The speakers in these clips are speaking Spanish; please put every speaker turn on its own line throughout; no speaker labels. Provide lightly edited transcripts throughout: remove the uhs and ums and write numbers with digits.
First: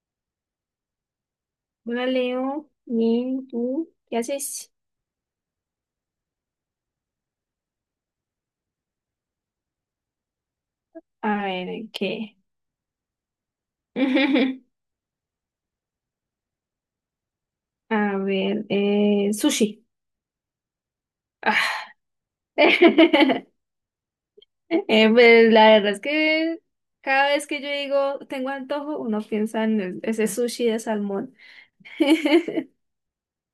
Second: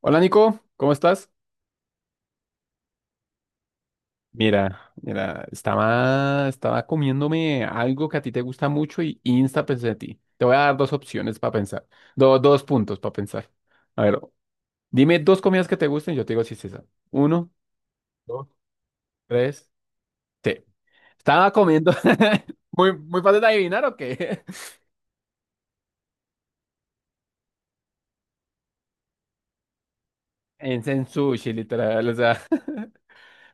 Hola Nico, ¿cómo estás?
Hola Leo, bien, ¿tú qué haces?
Mira, mira, estaba comiéndome algo que a ti te gusta mucho y insta pensé en ti. Te voy a dar dos opciones
A
para pensar,
ver, ¿qué?
dos puntos para pensar. A ver, dime dos comidas que te gusten y yo te digo si es esa. Uno,
A
dos,
ver,
tres,
sushi.
sí. Estaba
Ah.
comiendo, muy, muy fácil de adivinar o qué.
Pues la verdad es que cada vez que yo digo tengo antojo, uno piensa en ese sushi de
En
salmón.
sushi, literal, o sea.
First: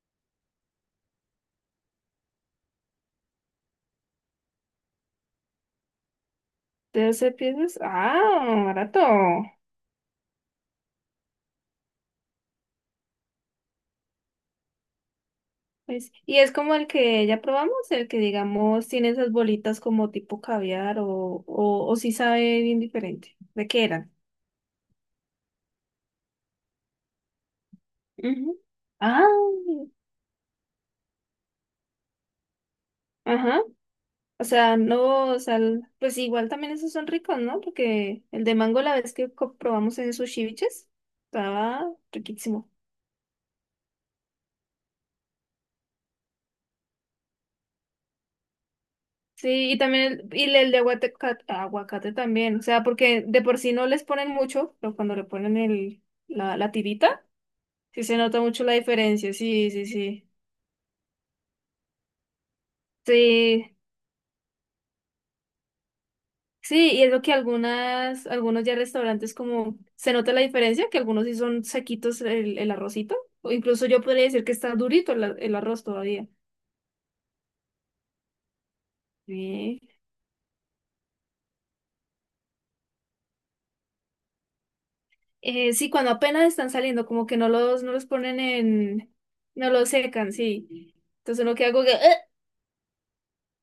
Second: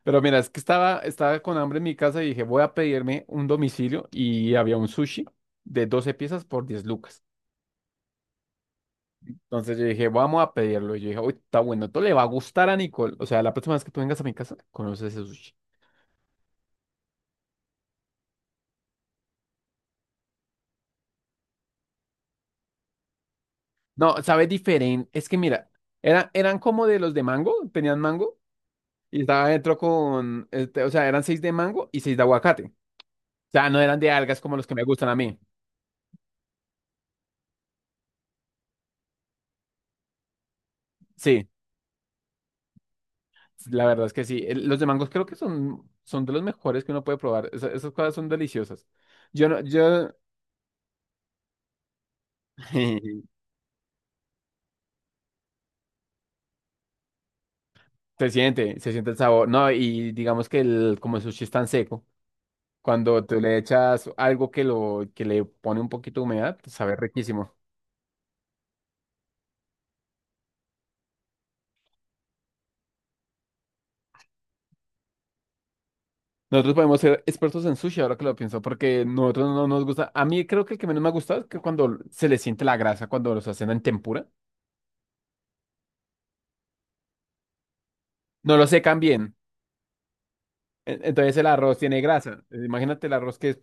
Pero mira, es que estaba con hambre en mi casa y dije, voy a pedirme un domicilio y había un sushi de 12 piezas por 10 lucas.
Entonces piensas, ah, barato.
Entonces yo dije, vamos a pedirlo. Y yo dije, uy, está bueno, esto le va a gustar a Nicole. O sea, la próxima vez que tú vengas a mi casa, conoces ese sushi.
Pues, y es como el que ya probamos, el que digamos tiene esas bolitas como tipo caviar o sí sabe bien diferente. ¿De qué eran?
No, sabe diferente. Es que mira, eran como de los de mango, tenían mango,
Ujú.
y
Ah.
estaba dentro con, este, o sea, eran seis de mango y seis de aguacate. O
Ajá,
sea, no eran de algas
o
como los que
sea,
me gustan a
no,
mí.
o sea, pues igual también esos son ricos, ¿no? Porque el de mango la vez que probamos en sus ceviches
Sí,
estaba riquísimo.
la verdad es que sí. Los de mangos creo que son de los mejores que uno puede probar. Esas cosas son deliciosas. Yo no,
Sí, y
yo,
también y el de aguacate, aguacate también, o sea, porque de por sí no les ponen mucho, pero cuando le ponen la tirita, sí se
se
nota mucho la
siente, se siente el
diferencia,
sabor. No,
sí, sí,
y
sí.
digamos que el, como el sushi es tan seco. Cuando tú le
Sí.
echas algo que, lo, que le pone un poquito de humedad, pues
Sí,
sabe
y es lo que
riquísimo.
algunas, algunos ya restaurantes como se nota la diferencia, que algunos sí son sequitos el arrocito, o incluso yo podría decir que está durito el arroz todavía.
Nosotros podemos ser expertos en sushi, ahora que lo pienso, porque nosotros no
Sí.
nos gusta. A mí creo que el que menos me ha gustado es que cuando se le siente la grasa, cuando los hacen en tempura,
Sí, cuando apenas están saliendo, como que no los ponen
no lo secan
en,
bien.
no los secan, sí.
Entonces
Entonces
el
uno queda
arroz
como que,
tiene
"Ugh".
grasa. Imagínate el arroz que es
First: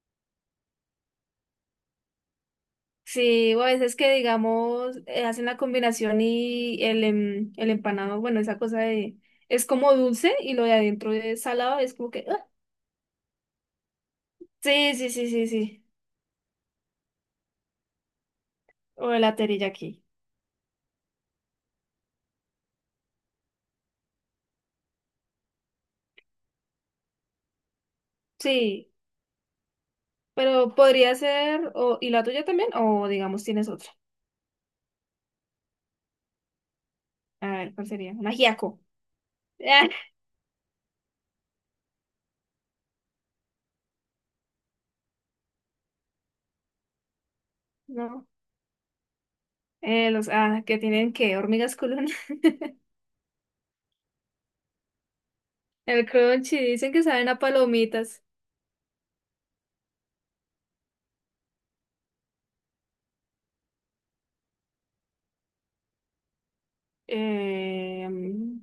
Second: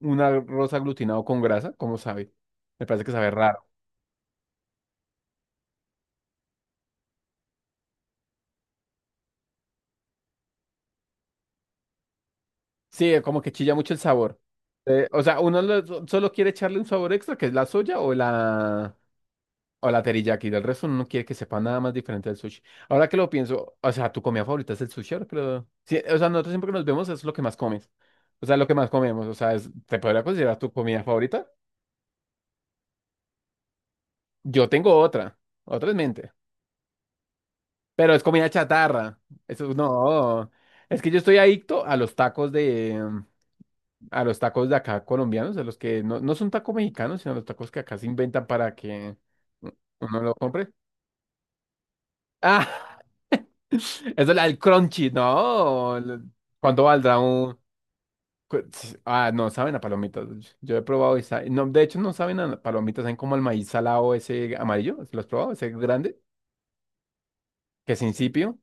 un arroz aglutinado con grasa, ¿cómo sabe? Me parece que sabe
Sí, o
raro.
a veces que digamos, hacen la combinación y el empanado, bueno, esa cosa de, es como dulce y lo de adentro es salado, es como que, "Ugh".
Sí, como que chilla mucho el sabor.
Sí,
Eh,
sí,
o
sí,
sea,
sí, sí.
solo quiere echarle un sabor extra, que es la soya o la...
O el terilla aquí.
O la teriyaki del resto uno no quiere que sepa nada más diferente del sushi. Ahora que lo pienso, o sea, tu comida favorita es el sushi, ahora que lo- Sí, o sea, nosotros siempre que nos vemos es lo que más comes. O sea, lo que más
Sí,
comemos, o sea, es- ¿te podría considerar tu
pero
comida
podría
favorita?
ser. O, ¿y la tuya también? O digamos, tienes otra.
Yo tengo otra en mente,
A ver, ¿cuál sería?
pero es
Un
comida
ajiaco.
chatarra. Eso
Ah,
no, es que yo estoy adicto a los tacos de, a los tacos de acá colombianos, a los que no, no son tacos mexicanos, sino los tacos que acá se
no.
inventan para que uno lo compre.
Que tienen que hormigas culonas.
Ah, eso es la del crunchy, ¿no?
El crunchy,
¿Cuánto
dicen que
valdrá
saben a
un...?
palomitas.
Ah, no, saben a palomitas. Yo he probado y no, de hecho, no saben a palomitas, saben como al maíz salado ese amarillo. ¿Lo has probado? Ese grande, que es
Eh,
incipio.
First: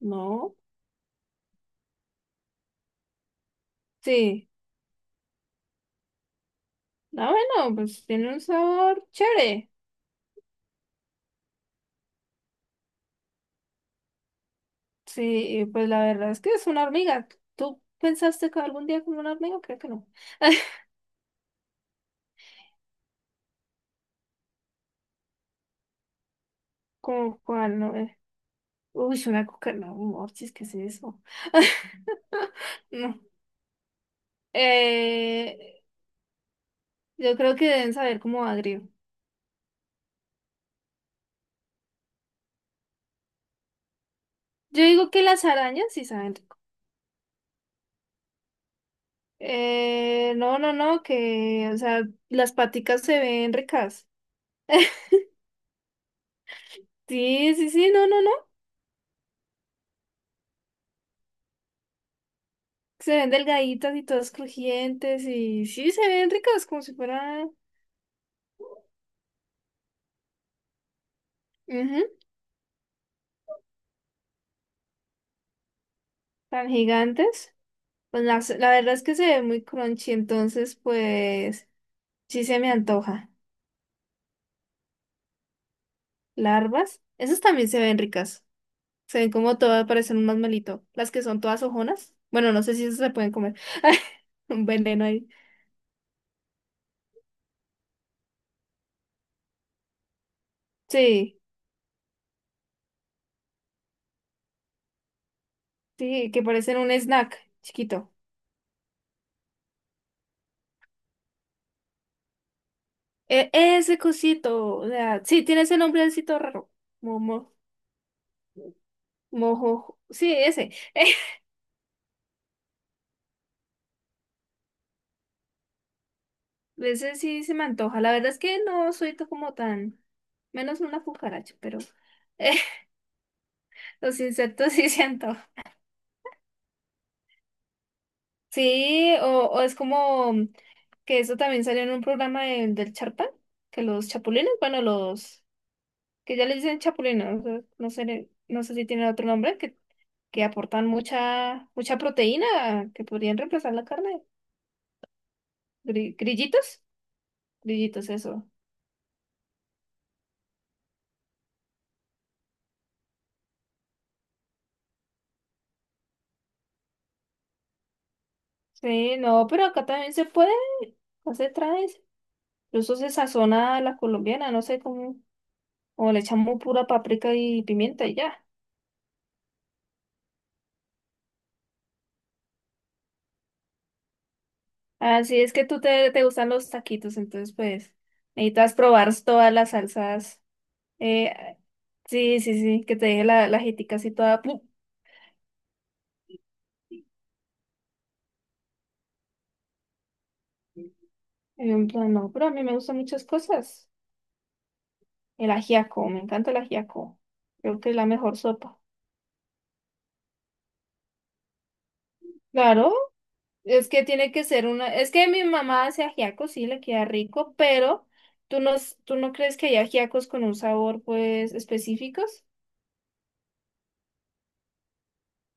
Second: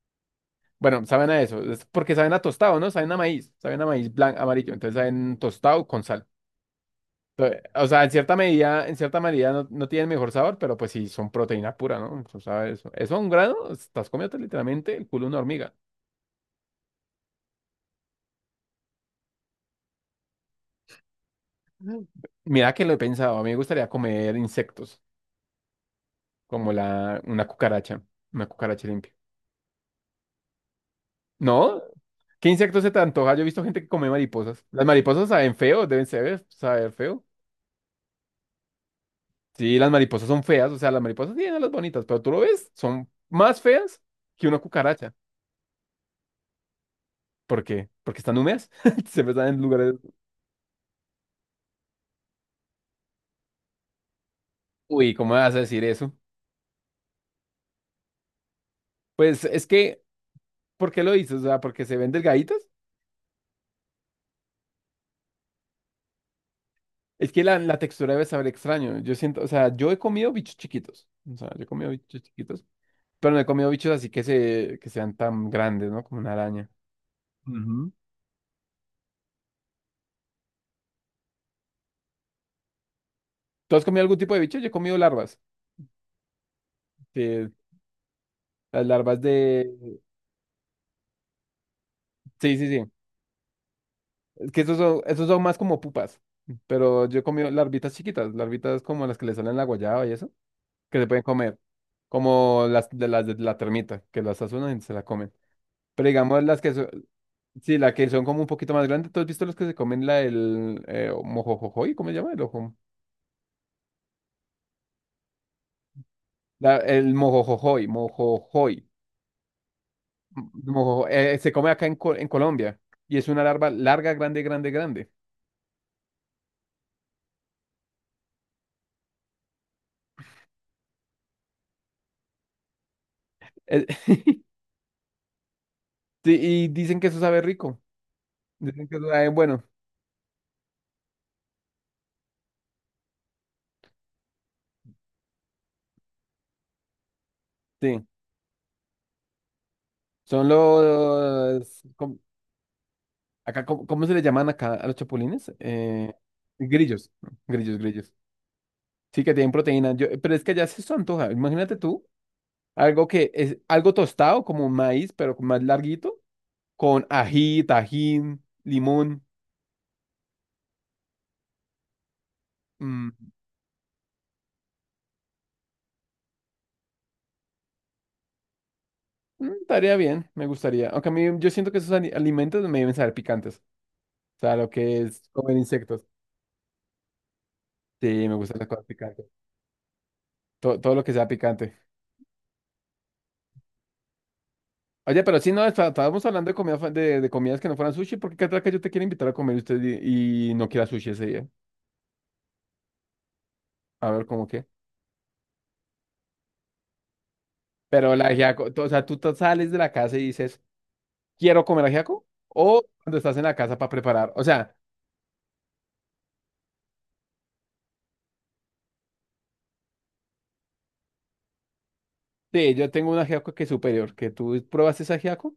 no,
Bueno, saben a eso. Es porque saben a tostado, ¿no? Saben a maíz. Saben a maíz blanco,
sí.
amarillo. Entonces saben tostado con sal.
Ah,
Entonces,
bueno,
o sea,
pues
en
tiene
cierta
un
medida, en
sabor
cierta medida no,
chévere.
no tienen mejor sabor, pero pues sí son proteína pura, ¿no? Tú sabes, eso. Eso a un grano, estás comiendo literalmente el culo de una
Sí,
hormiga.
pues la verdad es que es una hormiga. ¿Tú pensaste que algún día como una hormiga? Creo que no.
Mira que lo he pensado, a mí me gustaría comer insectos, como la,
Como cuál, no.
una cucaracha limpia.
Uy, una coca, no, Morchis, ¿qué es eso?
¿No? ¿Qué insectos se te
No.
antoja? Yo he visto gente que come mariposas. Las mariposas saben
Eh,
feo, deben saber feo.
yo creo que deben saber como agrio.
Sí, las mariposas son feas, o sea, las mariposas tienen las bonitas, pero tú lo ves, son más feas que una
Yo digo
cucaracha.
que las arañas sí saben rico.
¿Por qué? Porque están húmedas, siempre están en lugares...
No, no, no, o sea, las paticas se ven ricas.
Uy, ¿cómo vas a decir eso?
Sí, sí, sí, no, no, no.
Pues es que, ¿por qué lo dices? O sea, ¿porque se ven delgaditas?
Se ven delgaditas y todas crujientes y sí, se ven ricas como si
Es que
fueran
la textura debe saber extraño. Yo siento, o sea, yo he comido bichos chiquitos. O sea, yo he comido
ujú,
bichos chiquitos, pero no he comido bichos así que, se, que sean tan grandes, ¿no? Como una
tan
araña.
gigantes.
Ujú.
Pues la verdad es que se ve muy crunchy, entonces pues sí se me antoja.
¿Tú has comido algún tipo de bicho? Yo he comido larvas,
Larvas, esas
que
también se ven ricas.
las
Se
larvas
ven como todas,
de...
parecen un masmelito. Las que son todas ojonas. Bueno,
Sí,
no
sí,
sé
sí.
si esas se pueden comer.
Es que
Un veneno
esos
ahí.
son más como pupas. Pero yo he comido larvitas chiquitas, larvitas como las que le salen la guayaba y eso, que se pueden
Sí,
comer. Como las de la termita, que las azulan y se la comen. Pero
sí, que
digamos las que,
parecen un snack
sí, la que
chiquito.
son como un poquito más grandes. ¿Tú has visto los que se comen la del mojojojoy? ¿Cómo se llama?
Ese cosito, o sea, sí, tiene ese nombrecito raro.
El
Momo,
mojojojoy, mojojoy.
mojo, sí, ese.
Se come acá en Colombia y es una larva larga, grande, grande, grande.
Ese sí se me antoja. La verdad es que no soy como tan, menos una cucaracha, pero
Eh,
los insectos sí siento.
sí, y dicen que eso sabe rico. Dicen que eso
Sí,
sabe
o
bueno.
es como que eso también salió en un programa del Charpa, que los chapulines, bueno, los que ya le dicen chapulines, o sea, no
Sí,
sé, no sé si tienen otro nombre, que
son
aportan
los...
mucha, mucha proteína, que podrían
acá,
reemplazar la
¿cómo se
carne.
le llaman acá a los chapulines? Eh,
Grillitos,
grillos, grillos,
grillitos,
grillos.
eso.
Sí, que tienen proteína. Yo, pero es que allá sí se eso antoja. Imagínate tú. Algo que es algo tostado, como maíz, pero más larguito, con ají, tajín,
Sí,
limón.
no, pero acá también se puede, no se trae, incluso
Mm,
se sazona a la colombiana, no sé cómo, o le echamos pura paprika y pimienta y ya.
estaría bien, me gustaría. Aunque a mí yo siento que esos alimentos me deben saber picantes. O sea, lo que es
Así es
comer
que tú
insectos.
te gustan los taquitos, entonces pues
Sí, me gustan las
necesitas
cosas
probar
picantes.
todas las salsas.
Todo lo que sea
Eh,
picante.
sí, sí, sí, que te deje la ajítica así toda. ¡Pum!
Oye, pero si no, estábamos hablando de, comida, de comidas que no fueran sushi, porque qué tal que yo te quiero invitar a comer y usted y no quiera sushi ese día.
Y yo en plan, no, pero a mí me gustan muchas cosas.
A ver, ¿cómo qué?
El ajiaco, me encanta el ajiaco. Creo que es la
Pero la
mejor
ajiaco,
sopa.
o sea, tú te sales de la casa y dices, quiero comer ajiaco o
Claro,
cuando estás en la casa
es
para
que tiene
preparar. O
que ser
sea,
una. Es que mi mamá hace ajiaco, sí, le queda rico, pero ¿tú no, tú no crees que hay ajiacos con un sabor pues específicos?
sí, yo tengo un ajiaco que es superior, que tú pruebas ese ajiaco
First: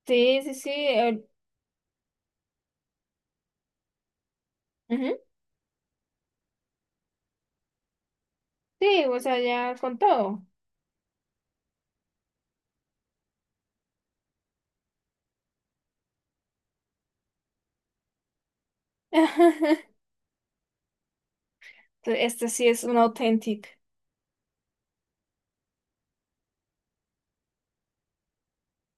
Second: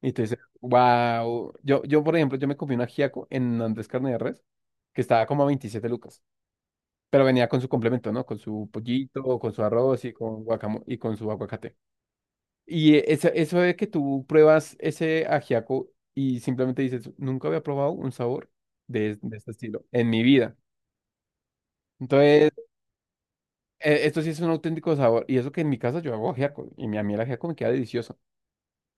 y te dices,
Sí, sí, sí.
wow. Yo, por ejemplo, yo me comí un ajiaco en Andrés Carne de Res que
Ujú.
estaba como a 27 lucas, pero venía con su complemento, ¿no? Con su
Sí, o
pollito,
sea,
con su
ya con
arroz y con
todo.
guacamo y con su aguacate. Y eso, eso de que tú pruebas ese ajiaco y simplemente dices, nunca había probado un sabor de este estilo en mi vida.
Este
Entonces,
sí es un auténtico.
esto sí es un auténtico sabor. Y eso que en mi casa yo hago ajiaco. Y a mí el ajiaco me queda delicioso.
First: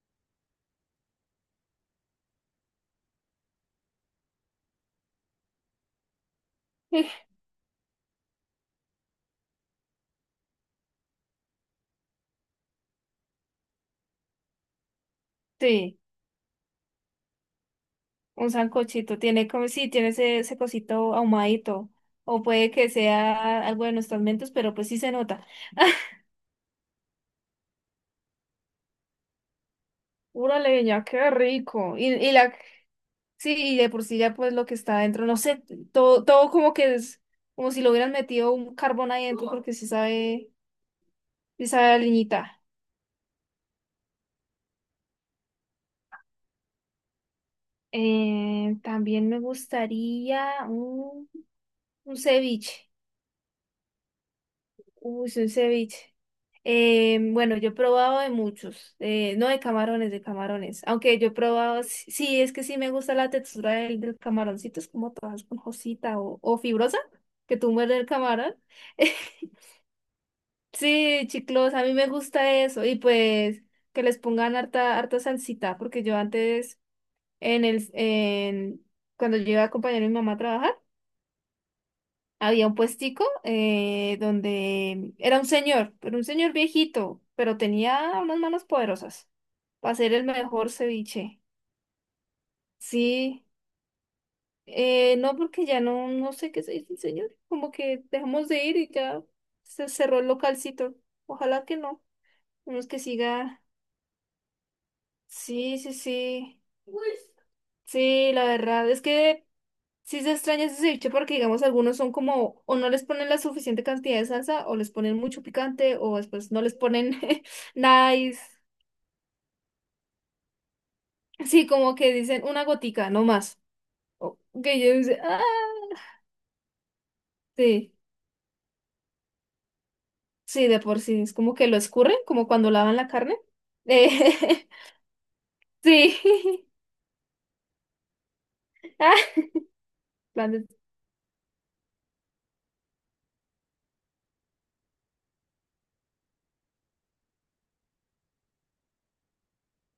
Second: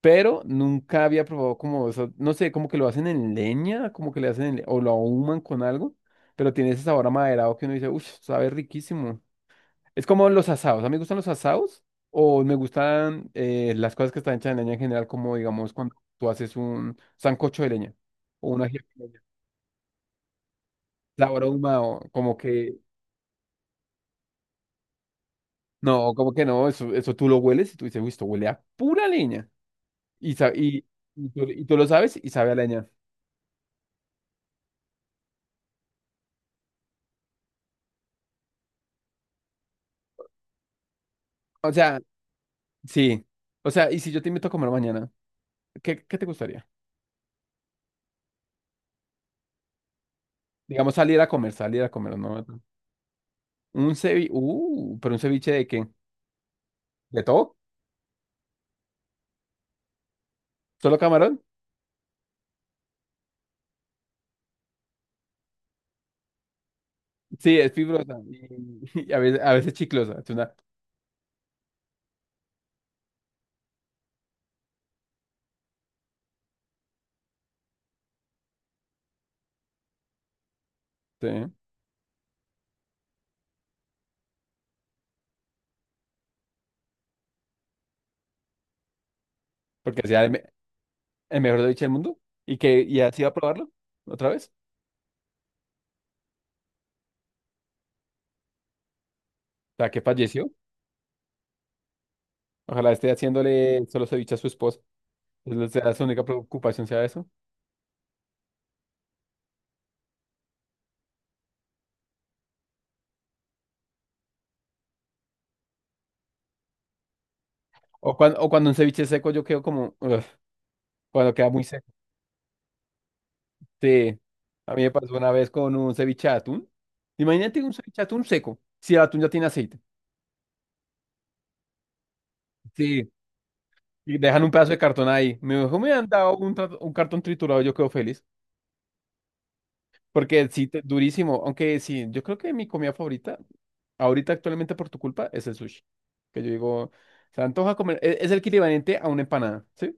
Pero nunca había probado como eso. No sé, como que lo hacen en leña, como que le hacen en o lo ahuman con algo. Pero tiene ese sabor amaderado que uno dice, uff, sabe riquísimo. Es como los asados. A mí me gustan los asados. O me gustan las cosas que están hechas en leña en general, como digamos cuando
Sí,
tú haces un sancocho de leña. O
un
un ajiaco de
sancochito.
leña.
Tiene como, sí, tiene ese, ese cosito
Sabor
ahumadito.
ahumado. Como
O puede
que.
que sea algo de nuestros mentos, pero pues sí se nota.
No, como que no. Eso tú lo hueles y tú dices, uy, esto huele a pura leña. Y, sa-
Pura
y,
leña, qué
y tú lo
rico.
sabes y sabe a leña.
Sí, y de por sí ya pues lo que está adentro, no sé, todo, todo como que es, como si lo hubieran metido un carbón ahí adentro, porque sí
O
sabe a
sea,
leñita.
sí. O sea, y si yo te invito a comer mañana, ¿qué te gustaría?
También me gustaría
Digamos, salir a
un
comer, ¿no?
ceviche.
Un ceviche, pero un
Uy, un
ceviche de qué?
ceviche.
¿De todo?
Bueno, yo he probado de muchos, no de camarones, de camarones.
¿Solo
Aunque yo he
camarón?
probado, sí, sí, es que sí me gusta la textura del camaroncito, es como toda esponjosita o fibrosa, que
Sí, es
tú muerdes el
fibrosa
camarón.
y, y a veces, a veces chiclosa. Es una,
Sí, chiclos, a mí me gusta eso. Y pues que les pongan harta, harta salsita, porque yo antes, en el, en, cuando yo iba a acompañar a mi mamá a trabajar,
sí,
había un puestico donde era un señor, pero un señor viejito, pero tenía unas manos poderosas para
porque
hacer el
sea el,
mejor
el
ceviche.
mejor ceviche del mundo y que y así va a
Sí,
probarlo otra vez.
no porque ya no, no sé qué se dice el señor, como que dejamos de ir y ya
O
se
sea, que
cerró el
falleció.
localcito. Ojalá que no, uno es
Ojalá
que
esté
siga.
haciéndole solo ceviche a su esposa. Es la
Sí, sí,
su única
sí,
preocupación sea eso.
sí, la verdad es que sí se extraña ese ceviche porque, digamos, algunos son como, o no les ponen la suficiente cantidad de salsa, o les ponen mucho picante, o después no les ponen nada. y s-
O cuando un ceviche seco yo quedo como... "Ugh", cuando queda muy
Sí,
seco.
como que dicen una gotica, no más.
Sí,
O-
a
Que
mí me
yo
pasó
dice,
una
ah,
vez con un ceviche de atún. Imagínate un
sí,
ceviche de atún seco, si el atún ya tiene aceite.
sí, de por sí. Es como que lo escurren, como cuando lavan la
Sí,
carne.
y dejan un
Eh,
pedazo de cartón ahí. Me dijo, me han
sí.
dado un, un cartón triturado, yo quedo feliz.
Ah,
Porque
plan
sí,
de-
durísimo. Aunque sí, yo creo que mi comida favorita, ahorita actualmente por tu culpa, es el sushi. Que yo digo, se antoja comer, es, el equivalente a una empanada, ¿sí?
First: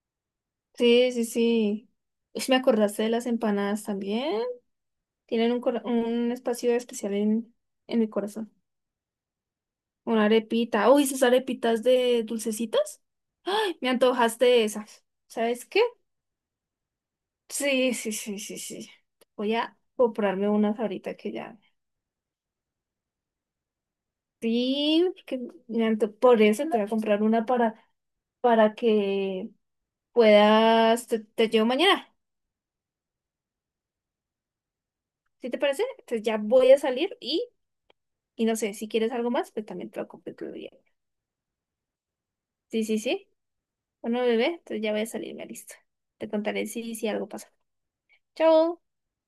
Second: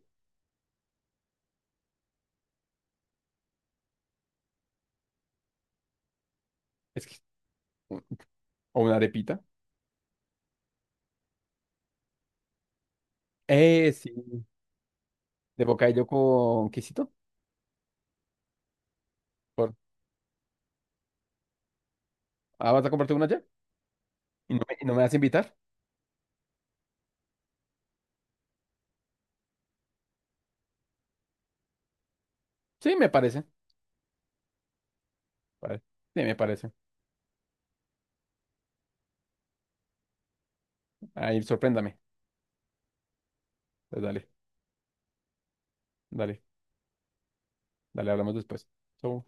Sí, sí, sí. Ush, me acordaste de las empanadas también. Tienen un, un espacio
Es
especial
que-
en mi corazón.
o una arepita.
Una arepita. Uy, esas arepitas de dulcecitas. Me
Sí,
antojaste de esas.
de
¿Sabes qué?
bocadillo con quesito.
Sí, sí, sí, sí, sí. Voy
Por,
a comprarme unas ahorita que ya.
ah, ¿vas a comprarte una ya? ¿Y no me
Sí,
vas a
porque
invitar?
por eso te voy a comprar una para que puedas, te llevo mañana.
Sí, me parece.
¿Sí te
pare-
parece?
Sí,
Entonces
me
ya
parece.
voy a salir y no sé, si quieres algo más, pues también te lo compro otro día.
Ahí, sorpréndame.
Sí, sí, sí.
Pues
Bueno,
dale,
bebé, entonces ya voy a salir, me listo. Te
dale,
contaré si algo pasa.
dale, hablamos después.
Chao.
Chau.